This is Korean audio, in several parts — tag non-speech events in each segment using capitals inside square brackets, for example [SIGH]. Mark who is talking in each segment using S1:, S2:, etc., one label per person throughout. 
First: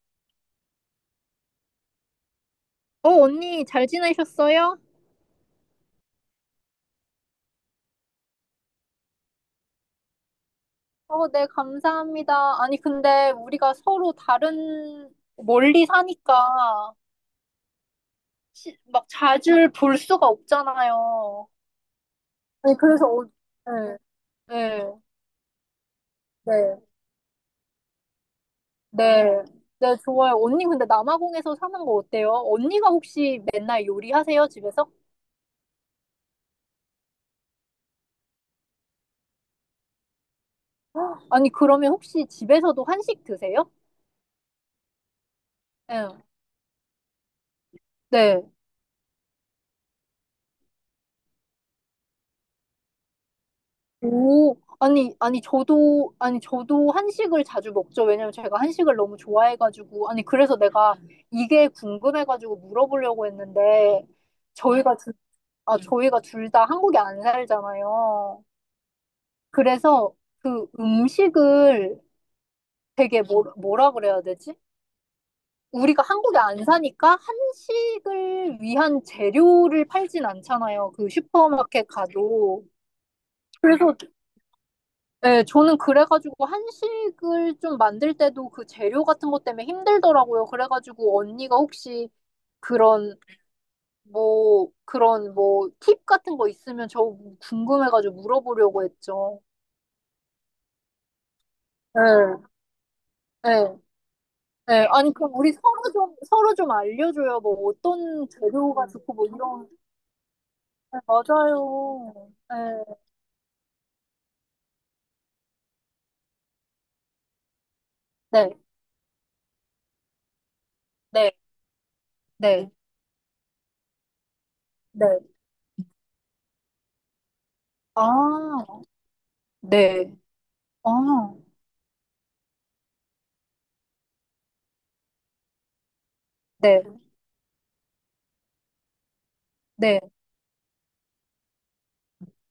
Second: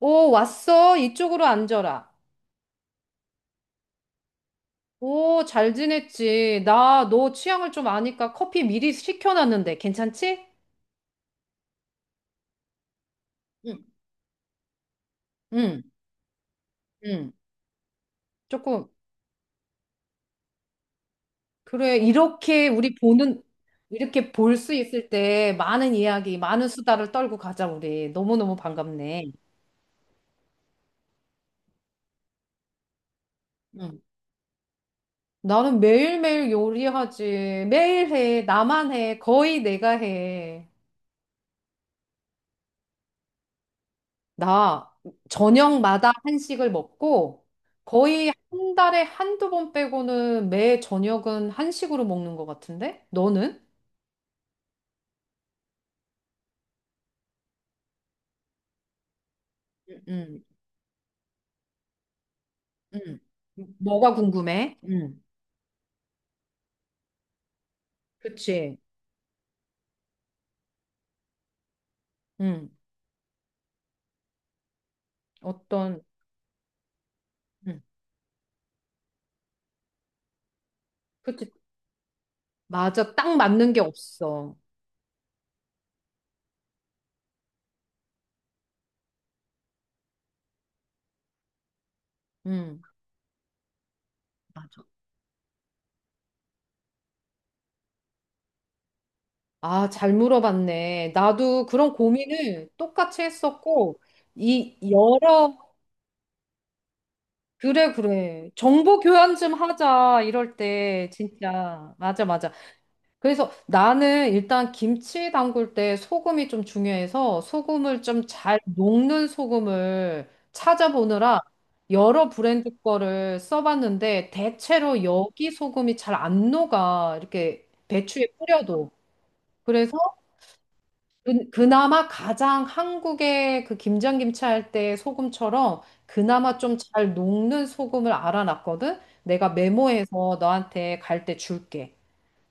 S1: 오, 왔어. 이쪽으로 앉아라.
S2: 언니, 잘 지내셨어요?
S1: 오, 잘 지냈지. 나 너 취향을 좀 아니까 커피 미리 시켜놨는데 괜찮지?
S2: 네, 감사합니다. 아니, 근데 우리가
S1: 응,
S2: 서로
S1: 응,
S2: 멀리 사니까,
S1: 응. 조금,
S2: 막 자주 볼 수가 없잖아요.
S1: 그래. 이렇게
S2: 아니
S1: 우리
S2: 그래서,
S1: 보는,
S2: 네,
S1: 이렇게 볼 수
S2: 네,
S1: 있을 때 많은 이야기, 많은
S2: 네,
S1: 수다를 떨고 가자, 우리. 너무너무 반갑네.
S2: 네, 네, 좋아요. 언니, 근데 남아공에서 사는 거 어때요? 언니가 혹시 맨날
S1: 응.
S2: 요리하세요, 집에서?
S1: 나는 매일매일 요리하지. 매일 해. 나만 해. 거의 내가 해.
S2: 아니, 그러면 혹시 집에서도 한식 드세요?
S1: 나
S2: 네,
S1: 저녁마다 한식을 먹고 거의
S2: 네.
S1: 한 달에 한두 번 빼고는 매 저녁은 한식으로 먹는 것 같은데? 너는?
S2: 오, 저도, 아니, 저도 한식을 자주 먹죠. 왜냐면 제가 한식을 너무 좋아해가지고. 아니,
S1: 응.
S2: 그래서 내가 이게 궁금해가지고
S1: 응.
S2: 물어보려고 했는데,
S1: 뭐가 궁금해?
S2: 저희가, 둘-
S1: 응.
S2: 아, 저희가 둘 다 한국에 안 살잖아요.
S1: 그치.
S2: 그래서 그 음식을
S1: 응.
S2: 되게 뭐라 그래야 되지?
S1: 어떤,
S2: 우리가 한국에 안 사니까
S1: 응.
S2: 한식을 위한 재료를 팔진 않잖아요. 그
S1: 그치.
S2: 슈퍼마켓 가도.
S1: 맞아. 딱 맞는 게
S2: 그래서
S1: 없어.
S2: 네, 저는 그래가지고 한식을 좀 만들 때도 그 재료 같은 것 때문에 힘들더라고요. 그래가지고 언니가 혹시
S1: 응.
S2: 그런 뭐
S1: 맞아.
S2: 그런 뭐 팁 같은 거 있으면 저 궁금해가지고 물어보려고 했죠.
S1: 아, 잘 물어봤네. 나도 그런
S2: 네,
S1: 고민을 똑같이
S2: 네,
S1: 했었고, 이
S2: 네. 아니 그럼 우리
S1: 여러
S2: 서로 좀 알려줘요. 뭐
S1: 그래,
S2: 어떤
S1: 그래.
S2: 재료가
S1: 정보
S2: 좋고 뭐
S1: 교환 좀
S2: 이런.
S1: 하자, 이럴
S2: 네,
S1: 때,
S2: 맞아요.
S1: 진짜. 맞아, 맞아.
S2: 네,
S1: 그래서 나는 일단 김치 담글 때 소금이 좀 중요해서 소금을 좀
S2: 네,
S1: 잘 녹는 소금을
S2: 네,
S1: 찾아보느라 여러 브랜드
S2: 네,
S1: 거를 써봤는데 대체로
S2: 네.
S1: 여기 소금이 잘 안 녹아. 이렇게 배추에
S2: 아,
S1: 뿌려도. 그래서
S2: 네, 아,
S1: 그나마 가장 한국의 그 김장김치 할 때 소금처럼 그나마 좀
S2: 네,
S1: 잘 녹는 소금을 알아놨거든? 내가
S2: 네.
S1: 메모해서 너한테 갈 때 줄게.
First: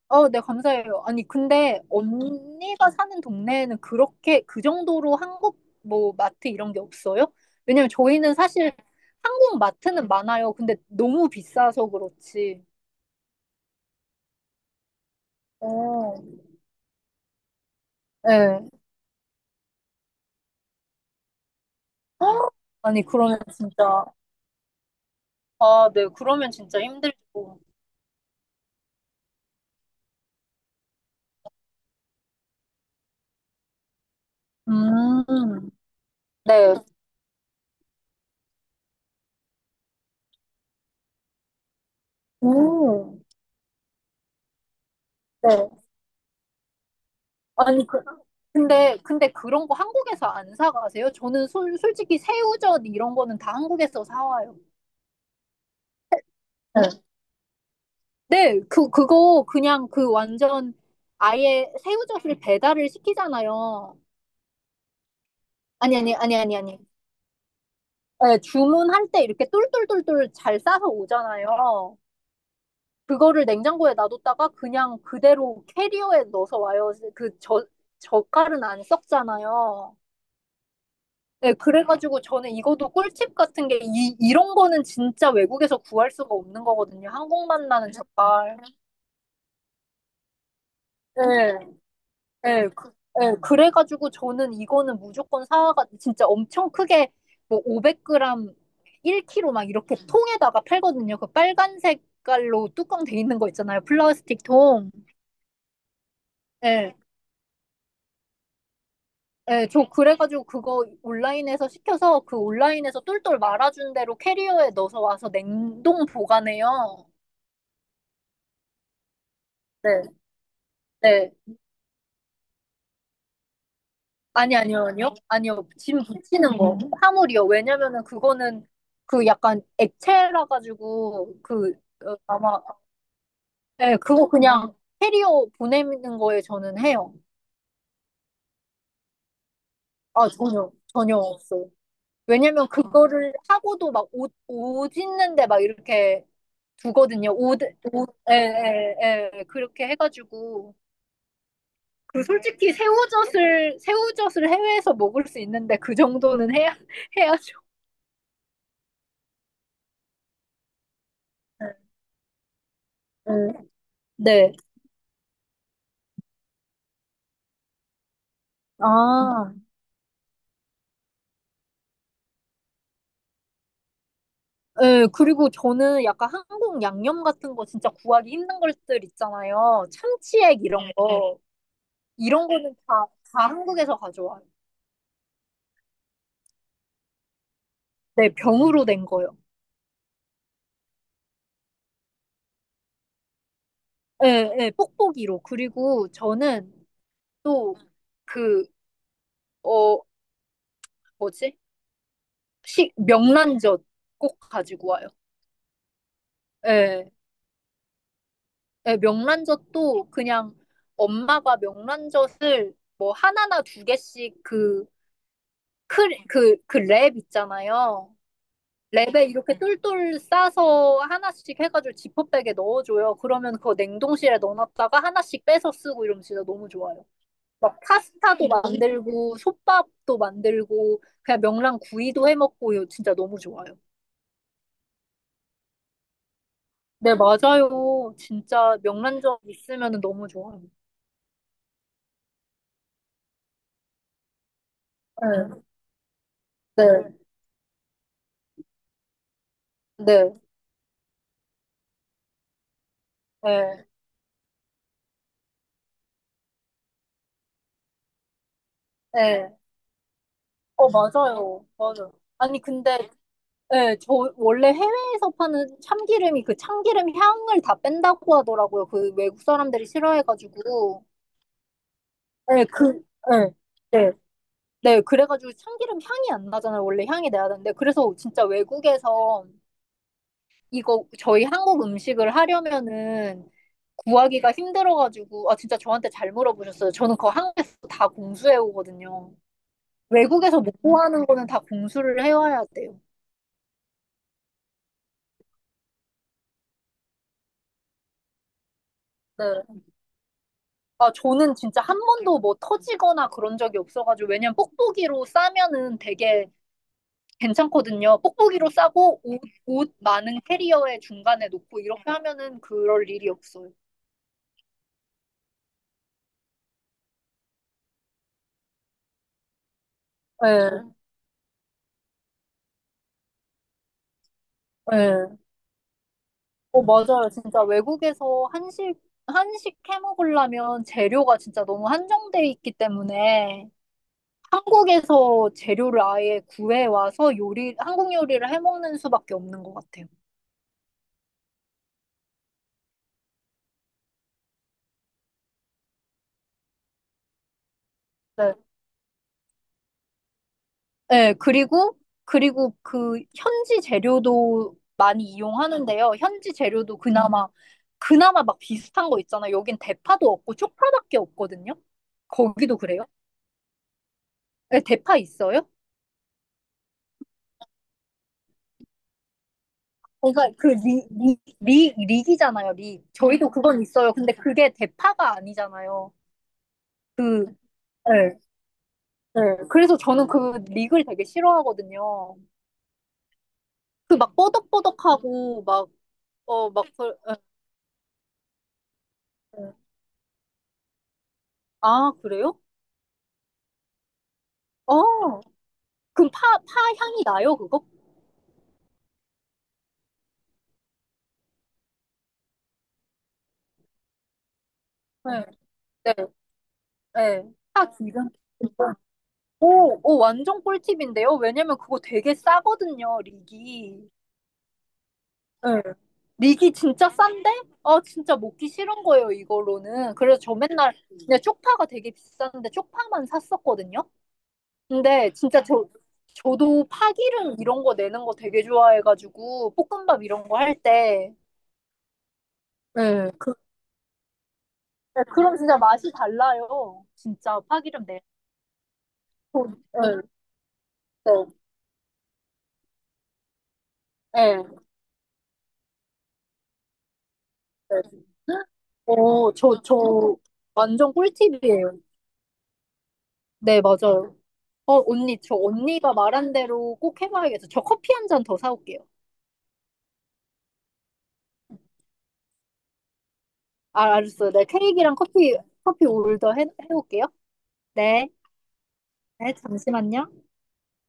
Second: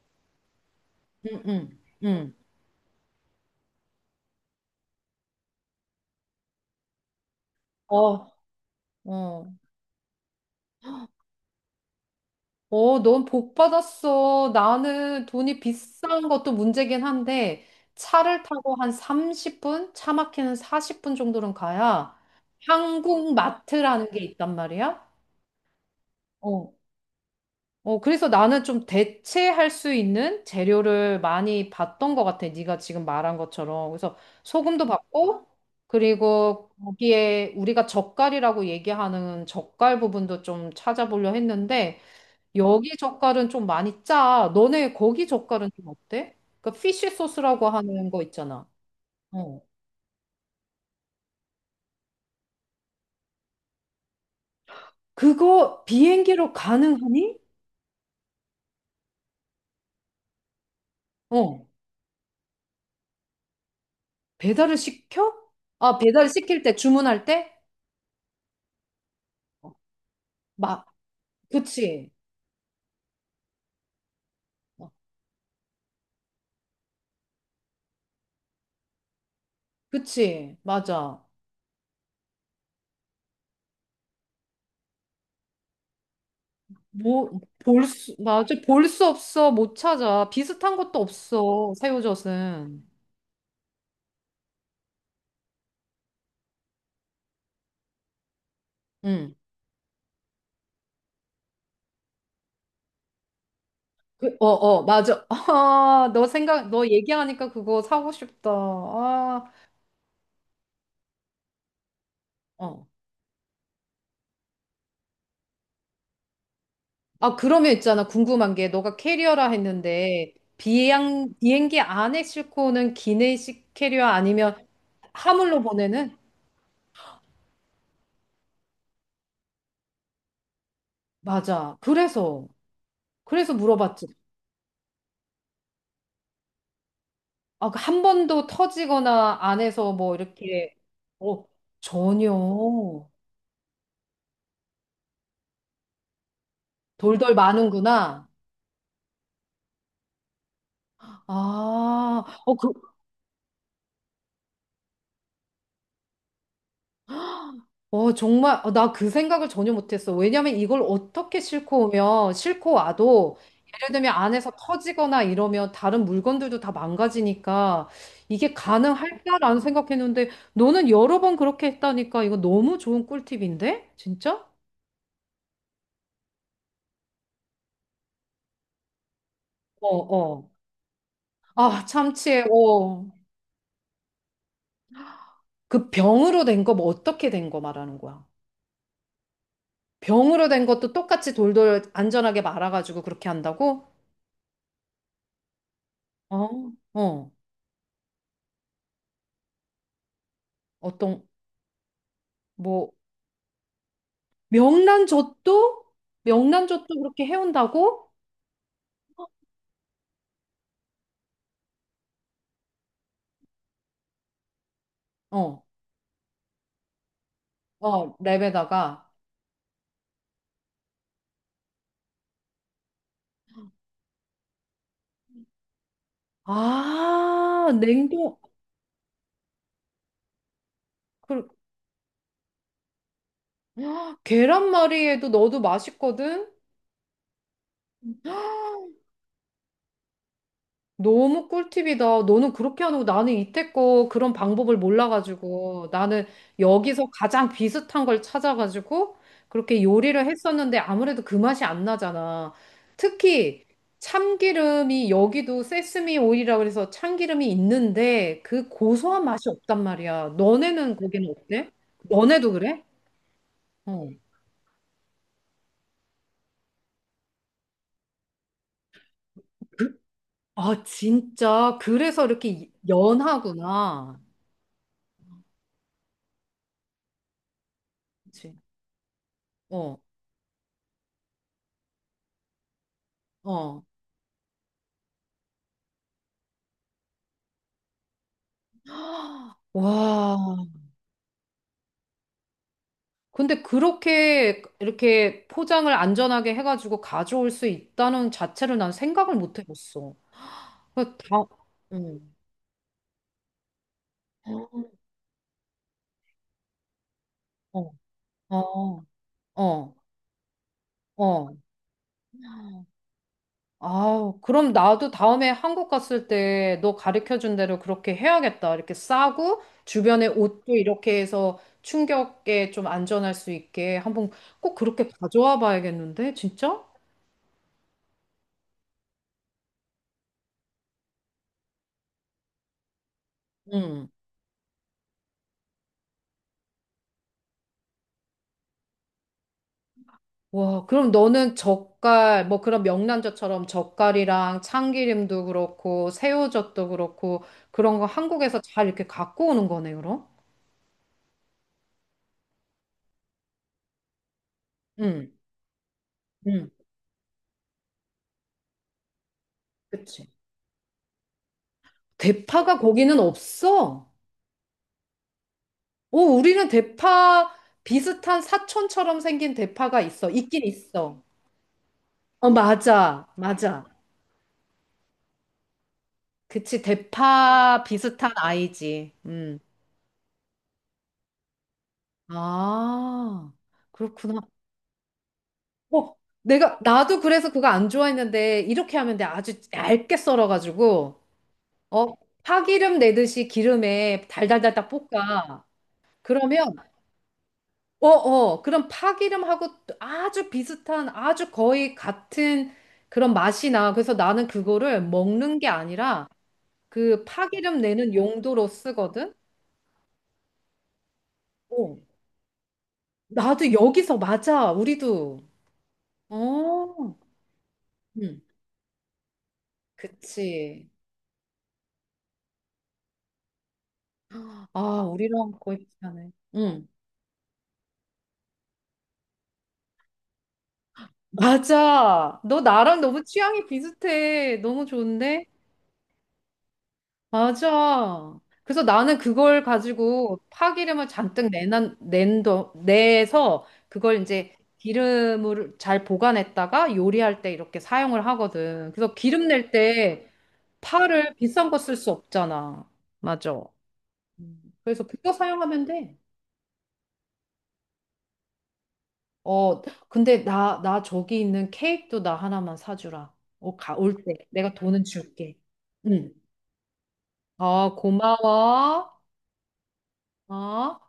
S2: 네, 감사해요. 아니,
S1: 응, 응,
S2: 근데
S1: 응.
S2: 언니가 사는 동네에는 그렇게 그 정도로 한국 뭐 마트 이런 게 없어요? 왜냐면
S1: 어,
S2: 저희는 사실
S1: 어.
S2: 한국 마트는 많아요. 근데 너무 비싸서 그렇지.
S1: 어, 넌 복 받았어. 나는 돈이
S2: 어,
S1: 비싼 것도 문제긴 한데 차를
S2: 네.
S1: 타고 한 30분? 차 막히는 40분 정도는 가야
S2: 아니,
S1: 한국
S2: 그러면 진짜,
S1: 마트라는 게 있단 말이야?
S2: 아, 네, 그러면
S1: 어.
S2: 진짜 힘들고.
S1: 어, 그래서 나는 좀 대체할 수 있는 재료를 많이 봤던 것 같아. 네가 지금 말한 것처럼. 그래서 소금도 봤고,
S2: 음,
S1: 그리고
S2: 네.
S1: 거기에 우리가 젓갈이라고 얘기하는 젓갈 부분도 좀 찾아보려 했는데, 여기
S2: 오,
S1: 젓갈은 좀 많이 짜. 너네 거기 젓갈은
S2: 네.
S1: 좀 어때? 그 피쉬 소스라고
S2: 아니, 그,
S1: 하는 거 있잖아.
S2: 근데
S1: 어.
S2: 그런 거 한국에서 안 사가세요? 저는 솔직히 새우젓 이런 거는 다 한국에서 사와요.
S1: 그거 비행기로
S2: 네.
S1: 가능하니?
S2: 네, 그거 그냥 그 완전
S1: 어.
S2: 아예 새우젓을 배달을 시키잖아요.
S1: 배달을 시켜? 아, 배달 시킬 때
S2: 아니.
S1: 주문할 때?
S2: 네, 주문할 때 이렇게 똘똘똘똘 잘
S1: 막,
S2: 싸서 오잖아요.
S1: 그치.
S2: 그거를 냉장고에 놔뒀다가
S1: 어.
S2: 그냥 그대로 캐리어에 넣어서 와요. 젓갈은 안 썩잖아요.
S1: 그치, 맞아.
S2: 네, 그래가지고 저는 이것도 꿀팁 같은 게 이런 거는 진짜 외국에서 구할 수가 없는 거거든요.
S1: 뭐,
S2: 한국만
S1: 볼
S2: 나는
S1: 수, 맞아.
S2: 젓갈.
S1: 볼 수 없어. 못 찾아. 비슷한 것도
S2: 네.
S1: 없어.
S2: 예,
S1: 새우젓은.
S2: 그, 예, 그래가지고 저는 이거는 무조건 사와가 진짜 엄청 크게 뭐 500g,
S1: 응.
S2: 1kg 막 이렇게 통에다가 팔거든요. 그 빨간 색깔로 뚜껑 돼 있는 거 있잖아요.
S1: 그,
S2: 플라스틱
S1: 어, 어,
S2: 통.
S1: 맞아. [LAUGHS] 아, 너 생각, 너
S2: 예,
S1: 얘기하니까 그거 사고 싶다. 아,
S2: 예, 저 그래가지고 그거 온라인에서 시켜서 그
S1: 어.
S2: 온라인에서 똘똘 말아준 대로 캐리어에 넣어서 와서 냉동 보관해요.
S1: 아, 그러면 있잖아. 궁금한 게, 너가 캐리어라
S2: 네,
S1: 했는데,
S2: 네.
S1: 비행기 안에 싣고 오는 기내식 캐리어 아니면
S2: 아니, 아니요, 아니요.
S1: 하물로
S2: 아니요. 짐
S1: 보내는?
S2: 붙이는 거. 화물이요. 왜냐면은 그거는 그 약간 액체라 가지고
S1: 맞아. 그래서,
S2: 아마
S1: 그래서
S2: 예,
S1: 물어봤지.
S2: 그거 그냥 캐리어 보내는 거에 저는 해요.
S1: 아, 그한 번도 터지거나 안에서 뭐
S2: 아,
S1: 이렇게,
S2: 전혀
S1: 어,
S2: 없어요.
S1: 전혀
S2: 왜냐면 그거를 하고도 막 옷 있는데 막 이렇게 두거든요.
S1: 돌돌
S2: 옷,
S1: 마는구나.
S2: 예, 예. 그렇게 해가지고.
S1: 아,
S2: 그
S1: 어, 그,
S2: 솔직히 새우젓을 해외에서 먹을 수 있는데 그 정도는 해야 [LAUGHS] 해야죠.
S1: 어, 정말, 어, 나그 생각을 전혀 못했어. 왜냐면 이걸 어떻게 싣고 오면, 싣고
S2: 네.
S1: 와도, 예를 들면 안에서
S2: 네.
S1: 터지거나 이러면 다른 물건들도 다 망가지니까 이게
S2: 아,
S1: 가능할까라는 생각했는데, 너는 여러 번 그렇게 했다니까 이거 너무 좋은 꿀팁인데? 진짜?
S2: 예, 그리고 저는 약간 한국 양념 같은 거 진짜 구하기 힘든 것들 있잖아요.
S1: 어, 어.
S2: 참치액 이런 거.
S1: 아, 참치에,
S2: 이런 거는
S1: 어.
S2: 다 한국에서 가져와요.
S1: 그 병으로 된 거 뭐 어떻게 된 거 말하는 거야?
S2: 네, 병으로 된 거요.
S1: 병으로 된 것도 똑같이 돌돌 안전하게 말아가지고 그렇게 한다고?
S2: 예, 예, 뽁뽁이로. 그리고
S1: 어,
S2: 저는
S1: 어,
S2: 또 그, 어,
S1: 어떤
S2: 뭐지?
S1: 뭐
S2: 명란젓 꼭 가지고 와요.
S1: 명란젓도 명란젓도
S2: 예,
S1: 그렇게 해온다고?
S2: 예, 명란젓도 그냥 엄마가 명란젓을 뭐 하나나 두 개씩
S1: 어,
S2: 크, 그 랩 있잖아요.
S1: 어, 랩에다가
S2: 랩에 이렇게 똘똘 싸서 하나씩 해가지고 지퍼백에 넣어줘요. 그러면 그거 냉동실에 넣어놨다가 하나씩 빼서 쓰고 이러면 진짜 너무 좋아요.
S1: 아
S2: 막
S1: 냉동
S2: 파스타도 만들고, 솥밥도 만들고, 그냥
S1: 그
S2: 명란 구이도 해먹고, 이거 진짜 너무 좋아요.
S1: 계란말이에도 넣어도 맛있거든.
S2: 네, 맞아요. 진짜 명란젓 있으면 너무 좋아요.
S1: 너무 꿀팁이다. 너는 그렇게 안 하고 나는 이때껏 그런 방법을
S2: 네,
S1: 몰라가지고 나는 여기서
S2: 네,
S1: 가장 비슷한 걸 찾아가지고 그렇게 요리를
S2: 네,
S1: 했었는데 아무래도 그 맛이 안 나잖아. 특히
S2: 네,
S1: 참기름이 여기도 세스미 오일이라 그래서 참기름이 있는데 그 고소한 맛이
S2: 네.
S1: 없단 말이야.
S2: 어,
S1: 너네는 거기는
S2: 맞아요.
S1: 어때?
S2: 맞아요.
S1: 너네도
S2: 아니,
S1: 그래?
S2: 근데 네, 저
S1: 어.
S2: 원래 해외에서 파는 참기름이 그 참기름 향을 다 뺀다고 하더라고요. 그 외국 사람들이
S1: 아,
S2: 싫어해가지고.
S1: 진짜. 그래서
S2: 네,
S1: 이렇게
S2: 네, 네.
S1: 연하구나.
S2: 네, 그래가지고 참기름 향이 안 나잖아요. 원래 향이 나야 되는데. 그래서 진짜
S1: 그치?
S2: 외국에서
S1: 어,
S2: 이거 저희 한국 음식을 하려면은
S1: 어.
S2: 구하기가 힘들어가지고, 아, 진짜 저한테 잘 물어보셨어요. 저는 그거 한국에서 다 공수해 오거든요.
S1: [GASPS] 와,
S2: 외국에서 못 구하는 거는 다 공수를 해와야 돼요.
S1: 근데 그렇게 이렇게 포장을 안전하게 해가지고 가져올 수 있다는 자체를 난 생각을 못
S2: 네.
S1: 해봤어.
S2: 아,
S1: 그 다,
S2: 저는 진짜 한
S1: 음.
S2: 번도 뭐 터지거나 그런 적이 없어가지고, 왜냐면 뽁뽁이로 싸면은 되게
S1: 어,
S2: 괜찮거든요. 뽁뽁이로
S1: 어,
S2: 싸고 옷
S1: 어,
S2: 많은 캐리어의 중간에
S1: 어.
S2: 놓고 이렇게 하면은 그럴 일이 없어요.
S1: 아, 그럼 나도 다음에 한국 갔을 때 너 가르쳐준 대로 그렇게 해야겠다. 이렇게 싸고 주변에 옷도
S2: 네,
S1: 이렇게 해서 충격에 좀 안전할 수 있게 한번 꼭 그렇게
S2: 네.
S1: 가져와 봐야겠는데,
S2: 어,
S1: 진짜?
S2: 맞아요. 진짜 외국에서 한식 해 먹으려면 재료가 진짜 너무 한정돼 있기 때문에
S1: 응.
S2: 한국에서 재료를 아예 구해와서 한국 요리를 해 먹는 수밖에 없는 것 같아요.
S1: 와, 그럼 너는 젓갈, 뭐 그런 명란젓처럼 젓갈이랑 참기름도 그렇고, 새우젓도 그렇고, 그런 거 한국에서 잘 이렇게 갖고 오는 거네, 그럼?
S2: 네, 그리고, 그리고 그 현지 재료도 많이
S1: 응,
S2: 이용하는데요.
S1: 응,
S2: 그나마 막 비슷한 거 있잖아요. 여긴
S1: 그치.
S2: 대파도 없고 쪽파밖에 없거든요. 거기도
S1: 대파가
S2: 그래요?
S1: 거기는 없어.
S2: 네, 대파 있어요?
S1: 오, 우리는 대파 비슷한 사촌처럼 생긴 대파가 있어.
S2: 그러니까
S1: 있긴
S2: 그
S1: 있어. 어,
S2: 릭이잖아요, 릭.
S1: 맞아,
S2: 저희도 그건
S1: 맞아.
S2: 있어요. 근데 그게 대파가 아니잖아요.
S1: 그치,
S2: 그,
S1: 대파
S2: 네,
S1: 비슷한 아이지.
S2: 네.
S1: 음.
S2: 그래서 저는 그 릭을 되게 싫어하거든요.
S1: 아,
S2: 그 막
S1: 그렇구나.
S2: 뻐덕뻐덕하고 막,
S1: 어,
S2: 어,
S1: 내가,
S2: 막, 그-
S1: 나도 그래서 그거 안 좋아했는데, 이렇게 하면 돼. 아주 얇게 썰어가지고,
S2: 아,
S1: 어,
S2: 그래요?
S1: 파기름 내듯이 기름에 달달달달
S2: 어.
S1: 볶아.
S2: 그럼
S1: 그러면,
S2: 파 향이 나요, 그거?
S1: 어, 어, 그럼 파기름하고 아주 비슷한, 아주 거의 같은 그런 맛이 나. 그래서 나는 그거를
S2: 네,
S1: 먹는 게
S2: 네,
S1: 아니라, 그
S2: 네.
S1: 파기름
S2: 파
S1: 내는
S2: 기름.
S1: 용도로 쓰거든?
S2: 오, 완전 꿀팁인데요? 왜냐면
S1: 어.
S2: 그거 되게 싸거든요,
S1: 나도
S2: 릭이.
S1: 여기서 맞아, 우리도.
S2: 네. 릭이 진짜
S1: 어,
S2: 싼데? 아, 진짜
S1: 응,
S2: 먹기 싫은 거예요, 이걸로는. 그래서 저
S1: 그치.
S2: 맨날, 그냥 쪽파가 되게 비싼데 쪽파만 샀었거든요?
S1: 아,
S2: 근데
S1: 우리랑
S2: 진짜
S1: 거의 비슷하네.
S2: 저도
S1: 응.
S2: 파기름 이런 거 내는 거 되게 좋아해가지고, 볶음밥 이런 거 할 때.
S1: 맞아. 너 나랑 너무
S2: 네.
S1: 취향이 비슷해. 너무
S2: 네,
S1: 좋은데?
S2: 그럼 진짜 맛이 달라요. 진짜 파기름 내.
S1: 맞아. 그래서 나는 그걸
S2: 네.
S1: 가지고 파기름을
S2: 네.
S1: 잔뜩 내난, 낸도, 내서 그걸 이제
S2: 네.
S1: 기름을 잘 보관했다가 요리할 때 이렇게 사용을
S2: 네.
S1: 하거든. 그래서 기름
S2: 오,
S1: 낼 때
S2: 완전
S1: 파를 비싼 거
S2: 꿀팁이에요.
S1: 쓸 수 없잖아. 맞아.
S2: 네, 맞아요. 어,
S1: 그래서 그거
S2: 언니, 저
S1: 사용하면
S2: 언니가
S1: 돼.
S2: 말한 대로 꼭 해봐야겠어. 저 커피 한 잔 더 사올게요.
S1: 어, 근데 나, 나 저기 있는 케이크도 나 하나만 사주라. 어, 가, 올
S2: 아,
S1: 때.
S2: 알았어요. 네,
S1: 내가 돈은
S2: 케이크랑
S1: 줄게.
S2: 커피
S1: 응.
S2: 해올게요.
S1: 어,
S2: 네.
S1: 고마워.
S2: 네, 잠시만요.
S1: 어?